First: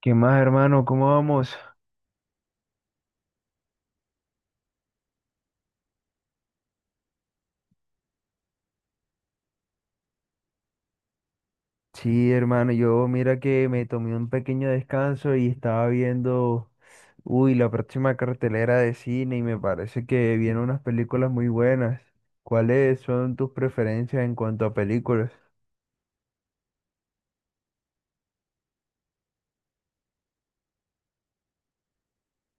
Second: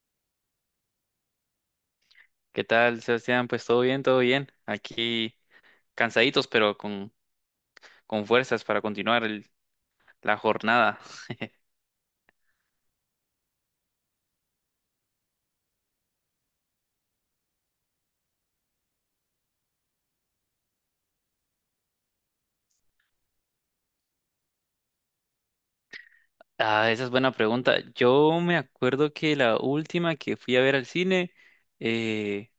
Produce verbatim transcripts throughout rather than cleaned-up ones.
¿Qué más, hermano? ¿Cómo vamos? ¿Qué tal, Sebastián? Pues todo bien, todo bien. Aquí cansaditos, pero con, con fuerzas para continuar el- la jornada. Sí, hermano, yo mira que me tomé un pequeño descanso y estaba viendo, uy, la próxima cartelera de cine y me parece que vienen unas películas muy buenas. ¿Cuáles son tus preferencias en cuanto a películas? Ah, esa es buena pregunta. Yo me acuerdo que la última que fui a ver al cine eh,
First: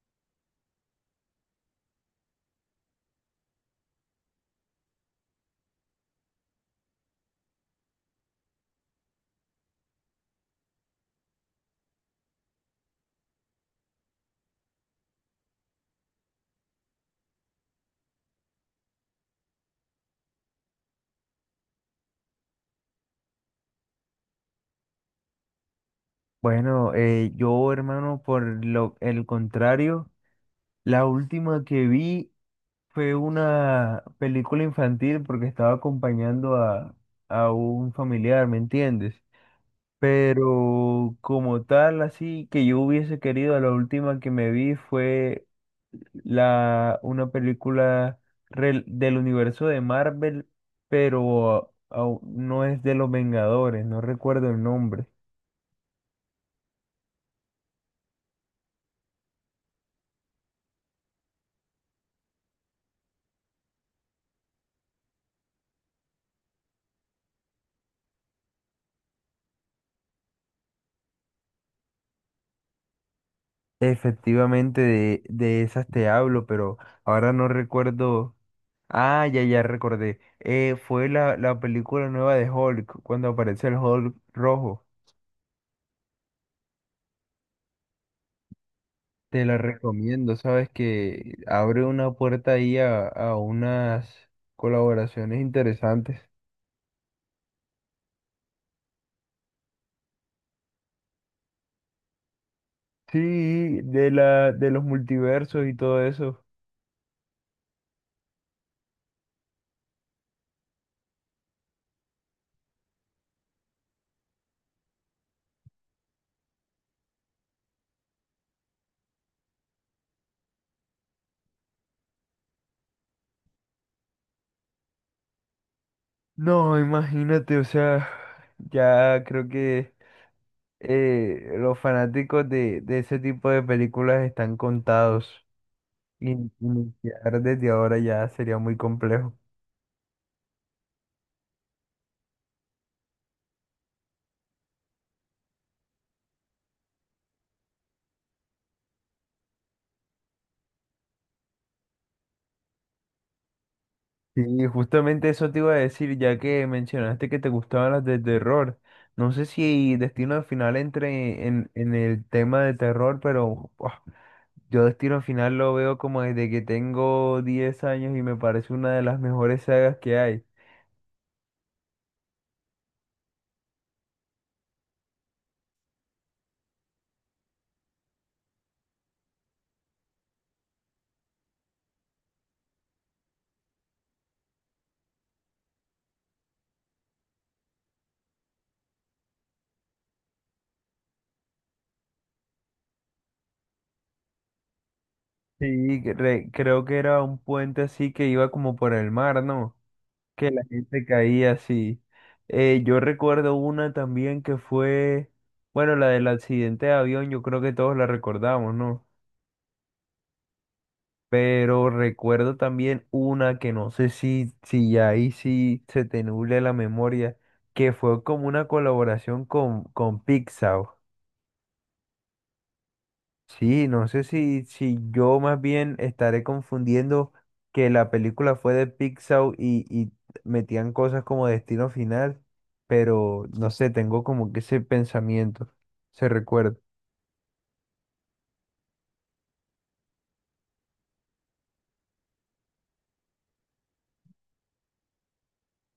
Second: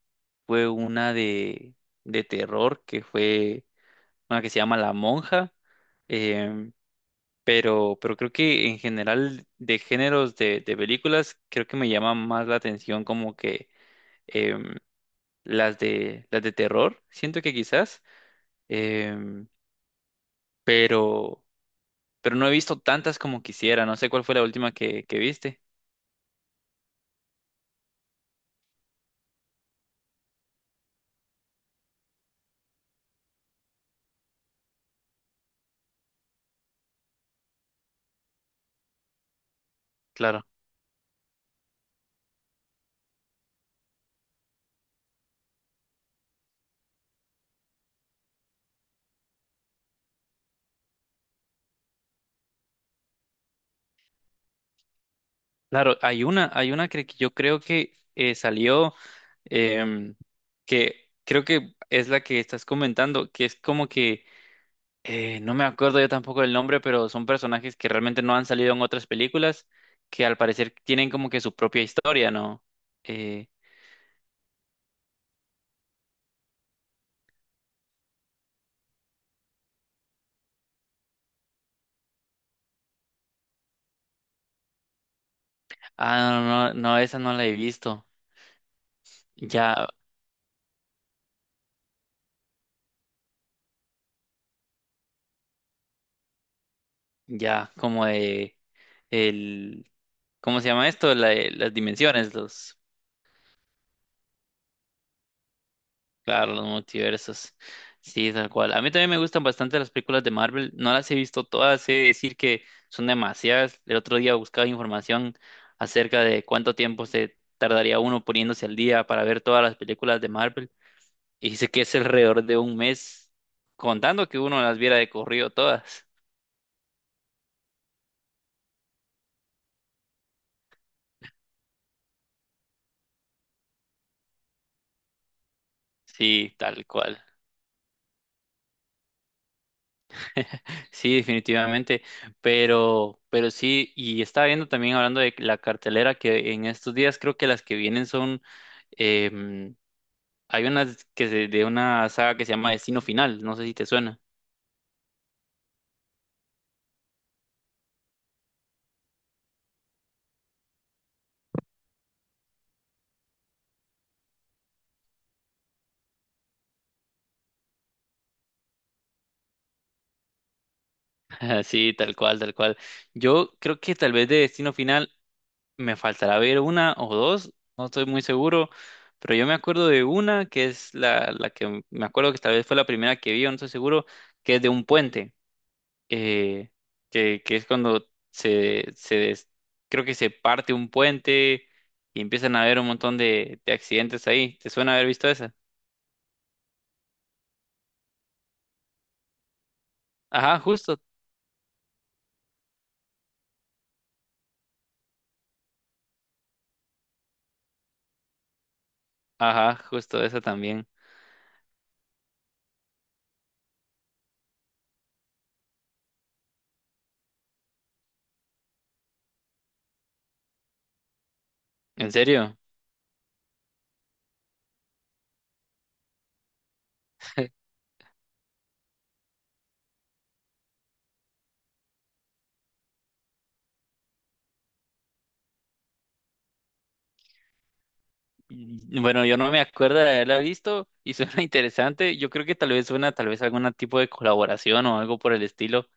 fue una de, de terror, que fue una que se llama La Monja. Em, pero, pero creo que en general de géneros de, de películas, creo que me llama más la atención como que em, las de, las de terror. Siento que quizás. em, pero, pero no he visto tantas como quisiera. No sé cuál fue la última que, que viste. Bueno, eh, yo, hermano, por lo, el contrario, la última que vi fue una película infantil porque estaba acompañando a, a un familiar, ¿me entiendes? Claro, Pero como tal, así que yo hubiese querido, la última que me vi fue la, una película rel- del universo de Marvel, pero au- no es de los Vengadores, no recuerdo el nombre. claro, hay una, hay una que que yo creo que eh, salió, em, que creo que es la que estás comentando, que es como que, eh, no me acuerdo yo tampoco del nombre, pero son personajes que realmente no han salido en otras películas, que al parecer tienen como que su propia historia, ¿no? Eh, Efectivamente, de, de esas te hablo, pero ahora no recuerdo. Ah, ya, ya recordé. Eh, fue la, la película nueva de Hulk, cuando aparece el Hulk rojo. ah, no, no, no, esa no la he visto. Te la Ya, recomiendo, sabes que abre una puerta ahí a, a unas colaboraciones interesantes. ya, como de el ¿Cómo se llama esto? La- eh, las dimensiones, los, Sí, de la, de los multiversos y todo eso. claro, los multiversos. Sí, tal cual. A mí también me gustan bastante las películas de Marvel. No las he visto todas, he de decir que son demasiadas. El otro día buscaba información acerca de cuánto tiempo se tardaría uno poniéndose al día para ver todas las películas de Marvel. Y dice que es alrededor de un mes, contando que uno las viera de corrido todas. No, imagínate, o sea, ya creo que eh, los fanáticos de, de ese tipo de películas están contados. In- Sí, tal cual. Iniciar desde ahora ya sería muy complejo. Sí, definitivamente, pero, pero sí, y estaba viendo también hablando de la cartelera que en estos días creo que las que vienen son, em, hay unas que se- de una saga que se llama Destino Final, no sé si te suena. Sí, justamente eso te iba a decir, ya que mencionaste que te gustaban las de terror. No sé si Destino Final entre en, en el tema de terror, pero buah, yo Destino Final lo veo como desde que tengo diez años y me parece una de las mejores sagas que hay. Sí, tal cual, tal cual. Yo creo que tal vez de Destino Final me faltará ver una o dos, no estoy muy seguro, pero yo me acuerdo de una que es la, la que me acuerdo que tal vez fue la primera que vi, o no estoy seguro, que es de un puente. eh, que, que es cuando se, se des- creo que se parte un puente y empiezan a haber un montón de, de accidentes ahí. ¿Te suena haber visto esa? Sí, cre- creo que era un puente así que iba como por el mar, ¿no? Que Ajá, la justo. gente caía así. Eh, yo recuerdo una también que fue, bueno, la del accidente de avión, yo creo que todos la recordamos, ¿no? Ajá, justo esa también. Pero recuerdo también una que no sé si, si ya ahí sí se te nubla la memoria, que fue como una colaboración con, con Pixar. ¿En serio? Sí, no sé si, si yo más bien estaré confundiendo que la película fue de Pixar y, y metían cosas como Destino Final, pero no sé, tengo como que ese pensamiento, se recuerda. Y- Bueno, yo no me acuerdo de haberla visto y suena interesante. Yo creo que tal vez suena tal vez algún tipo de colaboración o algo por el estilo.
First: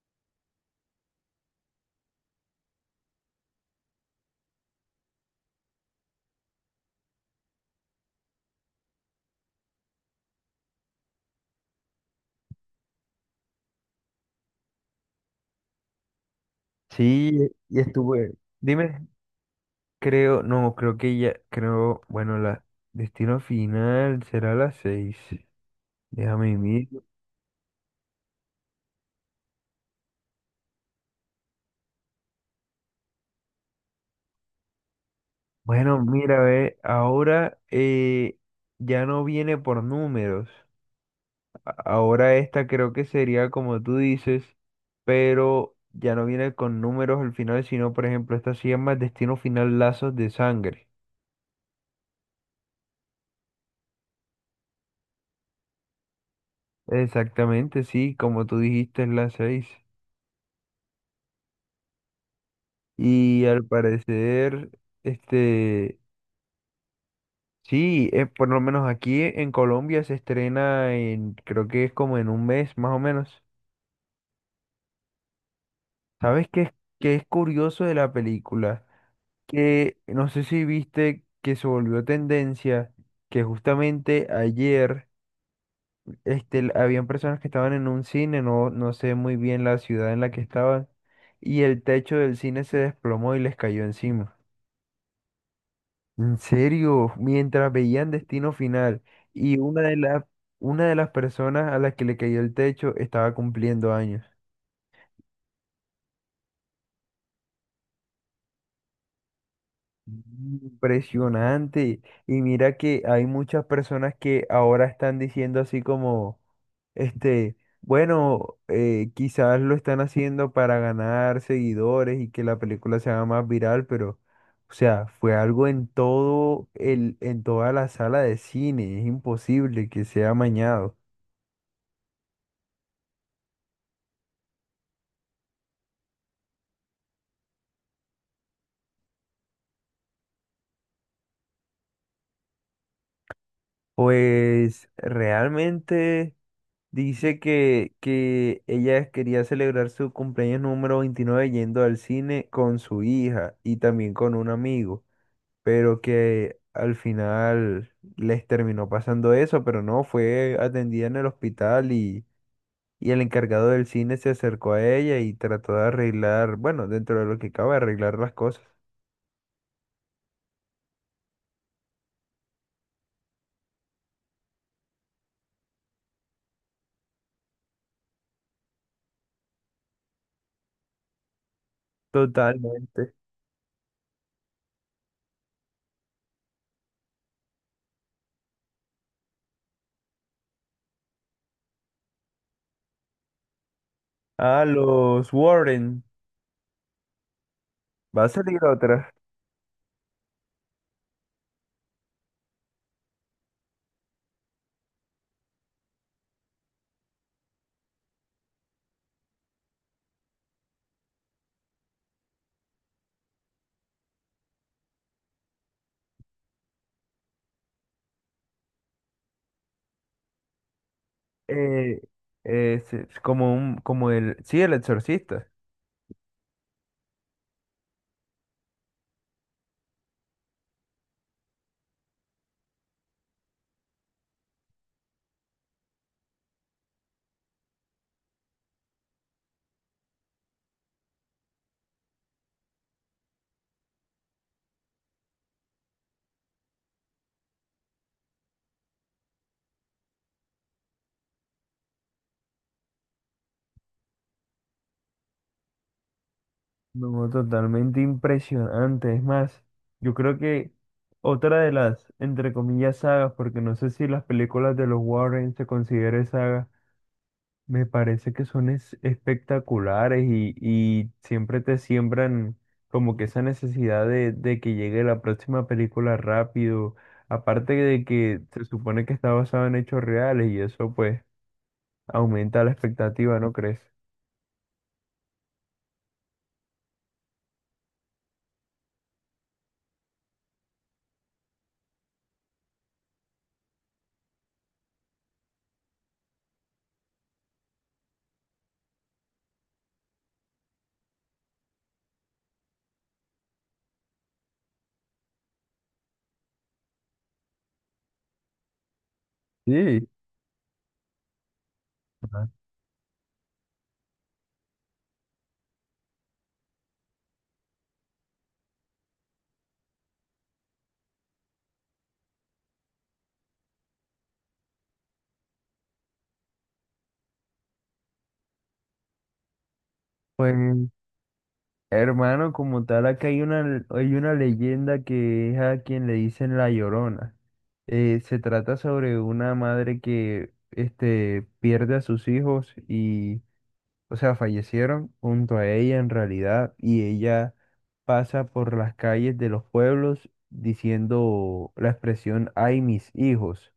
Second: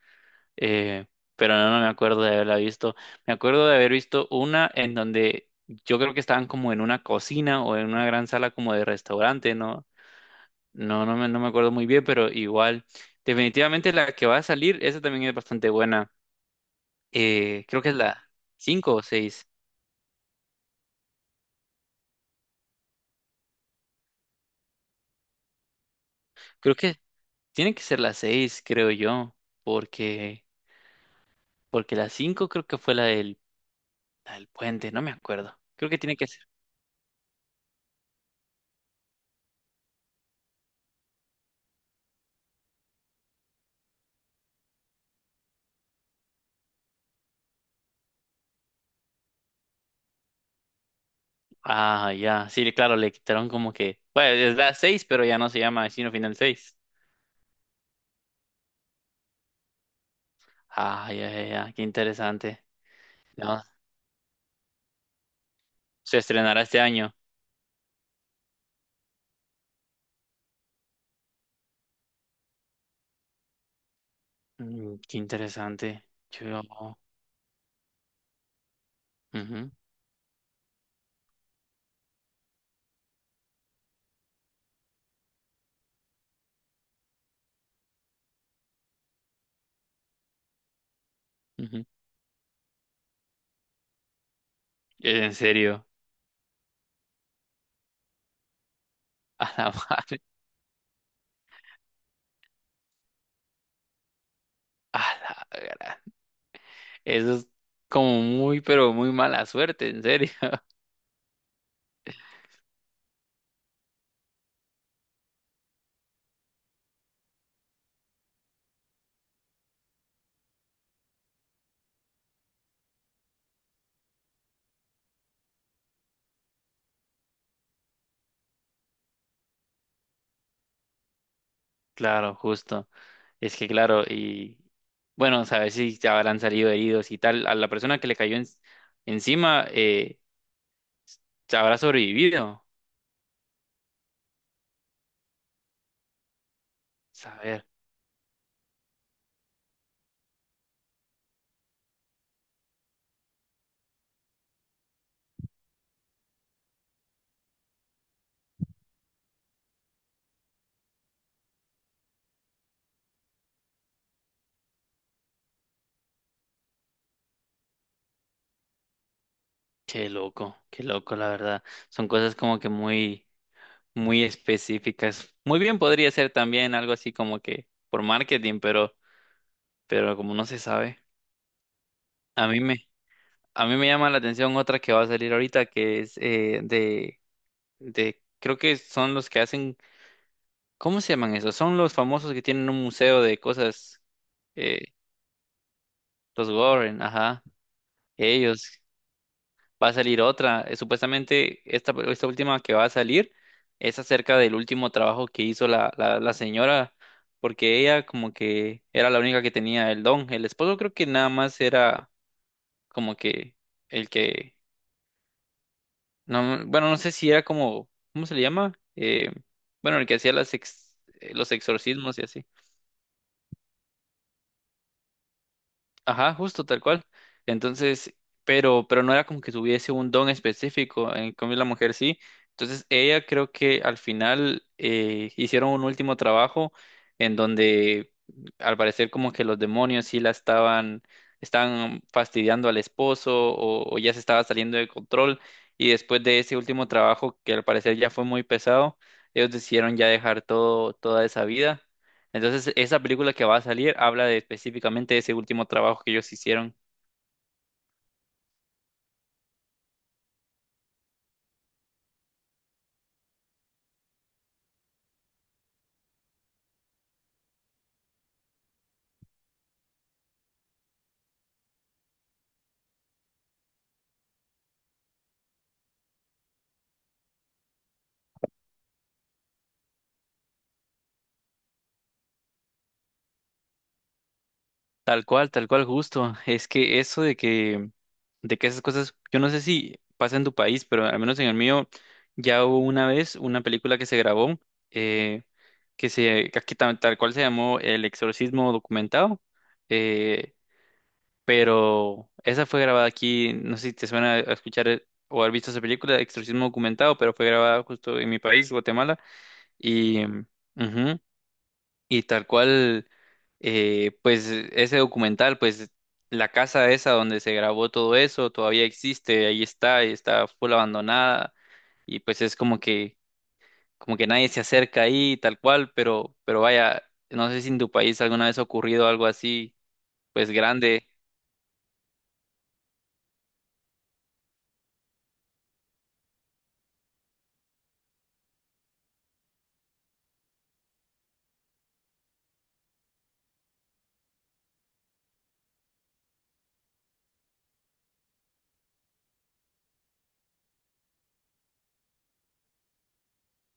eh, pero no, no me acuerdo de haberla visto. Me acuerdo de haber visto una en donde yo creo que estaban como en una cocina o en una gran sala como de restaurante, ¿no? No, no me, no me acuerdo muy bien, pero igual. Definitivamente la que va a salir, esa también es bastante buena. Sí, Eh, y creo que es la estuve. cinco o Dime. seis. Creo, no, creo que ya, creo, bueno, la destino final será a las seis. Déjame Creo que mirar. tiene que ser la seis creo yo, porque, porque la cinco creo que fue la del, la del puente, no me acuerdo. Creo que Bueno, tiene que mira, ser. ve, ahora eh, ya no viene por números. A- Ahora esta creo que sería como tú dices, pero ya no viene con números al final, sino, por ejemplo, esta se llama destino final lazos de sangre. Ah, ya. Sí, claro, le quitaron como que. Bueno, es la seis, pero ya no se llama Destino Final seis. Exactamente, sí, como tú dijiste, es la seis. Ah, ya, ya, ya. Qué interesante. Y No, al parecer, este. se estrenará este año. Sí, eh, por lo menos aquí en Colombia se estrena en, creo que es como en un mes más o menos. Mm, qué interesante. ¿Sabes qué es, Yo. qué es curioso de la película? Ujú, Que no sé si viste que se volvió tendencia, que justamente ayer este, l- habían personas que estaban en un cine, no, no sé muy bien la ciudad en la que estaban, y el ujú. techo del cine se desplomó y les cayó encima. En serio. En serio, mientras veían Destino Final y A la una de madre. las una de las personas a las que le cayó el techo estaba cumpliendo años. A la gra- Eso es como muy, pero muy mala suerte, en serio. Impresionante. Y mira que hay muchas personas que ahora están diciendo así como, este, bueno, eh, quizás lo están haciendo para ganar seguidores y que la película se haga más viral, pero, o sea, fue algo en todo el, en toda la sala de cine. Es imposible que sea amañado. Claro, justo. Es que, claro, y. Bueno, sabes si te habrán salido heridos y tal. A la persona que le cayó en- encima, eh, habrá sobrevivido. Pues realmente dice Saber, que, que ella quería celebrar su cumpleaños número veintinueve yendo al cine con su hija y también con un amigo, pero que al final les terminó pasando eso, pero no, fue atendida en el hospital y, y el encargado del cine se acercó a ella y trató de arreglar, bueno, dentro de lo que cabe, arreglar las cosas. qué loco, qué loco, la verdad. Son cosas como que muy, muy específicas. Muy bien podría ser también algo así como que por marketing, pero, pero como no se sabe. A mí me, Totalmente. a mí me llama la atención otra que va a salir ahorita, que es eh, de, de, creo que son los que hacen, ¿cómo se llaman esos? Son los famosos que tienen un museo de cosas, A eh, los Warren. los Warren, ajá. Va a salir Ellos, otra. va a salir otra. Eh, Supuestamente esta, esta última que va a salir es acerca del último trabajo que hizo la, la, la señora, porque ella como que era la única que tenía el don. El esposo creo que nada más era como que el que, no, bueno, no sé si era como, ¿cómo se le llama? Eh, bueno, el que hacía las ex- eh, los Eh, exorcismos y así. es, es como un, como el, sí, el exorcista. Ajá, justo tal cual. Entonces, pero, pero no era como que tuviese un don específico, en cambio la mujer sí. Entonces, ella creo que al final eh, hicieron un último trabajo en donde al parecer como que los demonios sí la estaban, estaban fastidiando al esposo o, o ya se estaba saliendo de control. Y después de ese último trabajo, que al parecer ya fue muy pesado, ellos decidieron ya dejar todo, toda esa vida entonces, esa película que va a salir habla de específicamente de ese último trabajo que ellos hicieron. No, totalmente impresionante. Es más, yo creo que otra de las, entre comillas, sagas, porque no sé si las películas de los Warren se consideren sagas, me parece que son es- espectaculares y, y siempre te siembran como que esa necesidad de, de que llegue la próxima película rápido. Aparte de que se supone que está basado en hechos reales y eso pues aumenta la expectativa, ¿no crees? Tal cual, tal cual, justo. Es que eso de que, de que esas cosas, yo no sé si pasa en tu país, pero al menos en el mío ya hubo una vez una película que se grabó, eh, que se, que aquí ta- tal, cual se llamó El Exorcismo Documentado, eh, pero esa fue grabada aquí, no sé si te suena a escuchar eh, o haber visto esa película, Exorcismo Documentado, pero fue grabada justo en mi país, Guatemala, Sí, y... ujú, y tal ah, cual, eh, pues ese documental, pues la casa esa donde se grabó todo eso todavía existe, ahí está, y está full abandonada y pues es como que, como que nadie se acerca ahí, tal cual, pero, pero vaya, no sé si en tu país alguna vez ha ocurrido algo así, pues pues grande, hermano, como tal, acá hay una, hay una leyenda que es a quien le dicen La Llorona. Eh, se trata sobre una madre que este, pierde a sus hijos y, o sea, fallecieron junto a ella en realidad y ella pasa por las calles de los pueblos diciendo la expresión, ay, mis hijos.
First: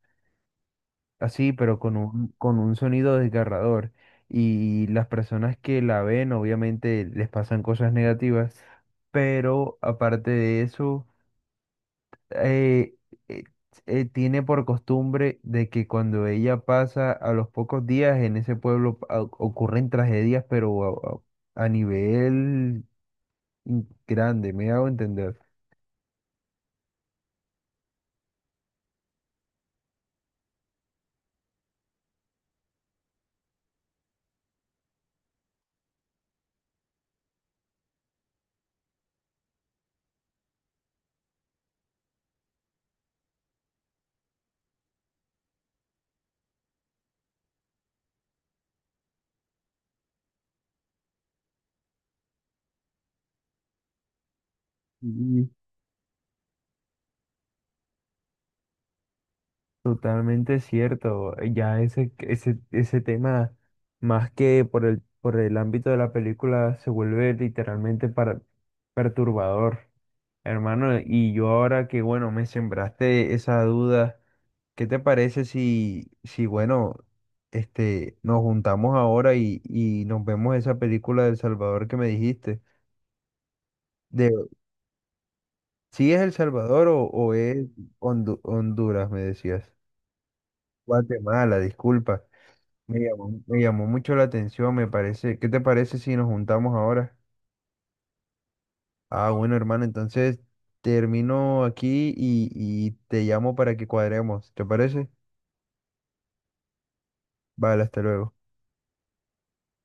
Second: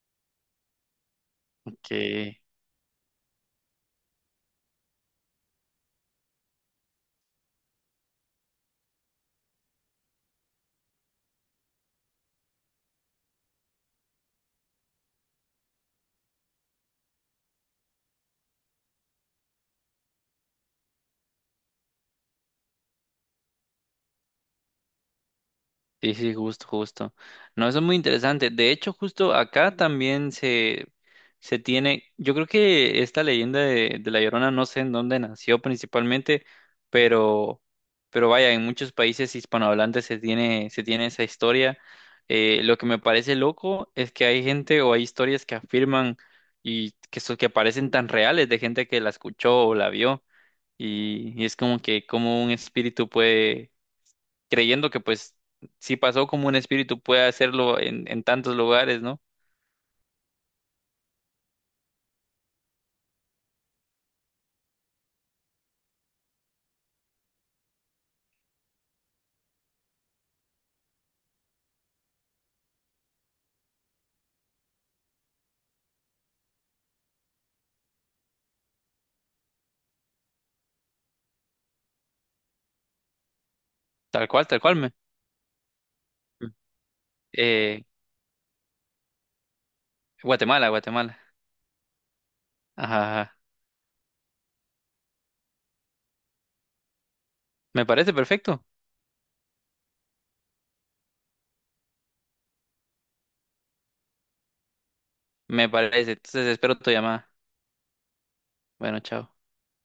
Así, pero con un, que con un sonido desgarrador. Y las personas que la ven, obviamente, les pasan cosas negativas, pero aparte de eso, eh, eh, eh, tiene por costumbre de que cuando ella pasa a los pocos días en ese pueblo pa- o- ocurren tragedias, pero a, a- a nivel mm, grande, me hago entender. sí, sí, justo, justo. No, eso es muy interesante. De hecho, justo acá también se, se tiene, yo creo que esta leyenda de, de La Llorona, no sé en dónde nació principalmente, pero, pero vaya, en muchos países hispanohablantes se tiene, se tiene esa historia. Eh, lo que me parece loco es que hay gente o hay historias que afirman y que, so- que parecen tan reales de gente que la escuchó o la vio. Y, y es como que como un espíritu puede creyendo que pues si pasó como un espíritu puede hacerlo en, en tantos lugares, ¿no? Totalmente cierto. eh, Ya ese, ese, ese tema, más que por el, por el ámbito de la película, se vuelve literalmente para, perturbador, hermano. Y yo ahora que, bueno, me sembraste esa duda, ¿qué te parece si, si bueno, este, nos juntamos ahora y, y nos vemos esa película del Salvador que me dijiste? Tal De, cual, tal cual me. si es El Salvador o, o es Eh, Hondu- Honduras, me decías? Guatemala, Guatemala. Guatemala, disculpa. Me Ajá, ajá. llamó, me llamó mucho la atención, me parece. ¿Qué te parece si nos juntamos ahora? Me parece perfecto. Ah, bueno, hermano, entonces termino aquí y, y te llamo para que cuadremos. ¿Te parece? Me parece. Entonces espero tu llamada. Vale, hasta luego. Bueno, chao.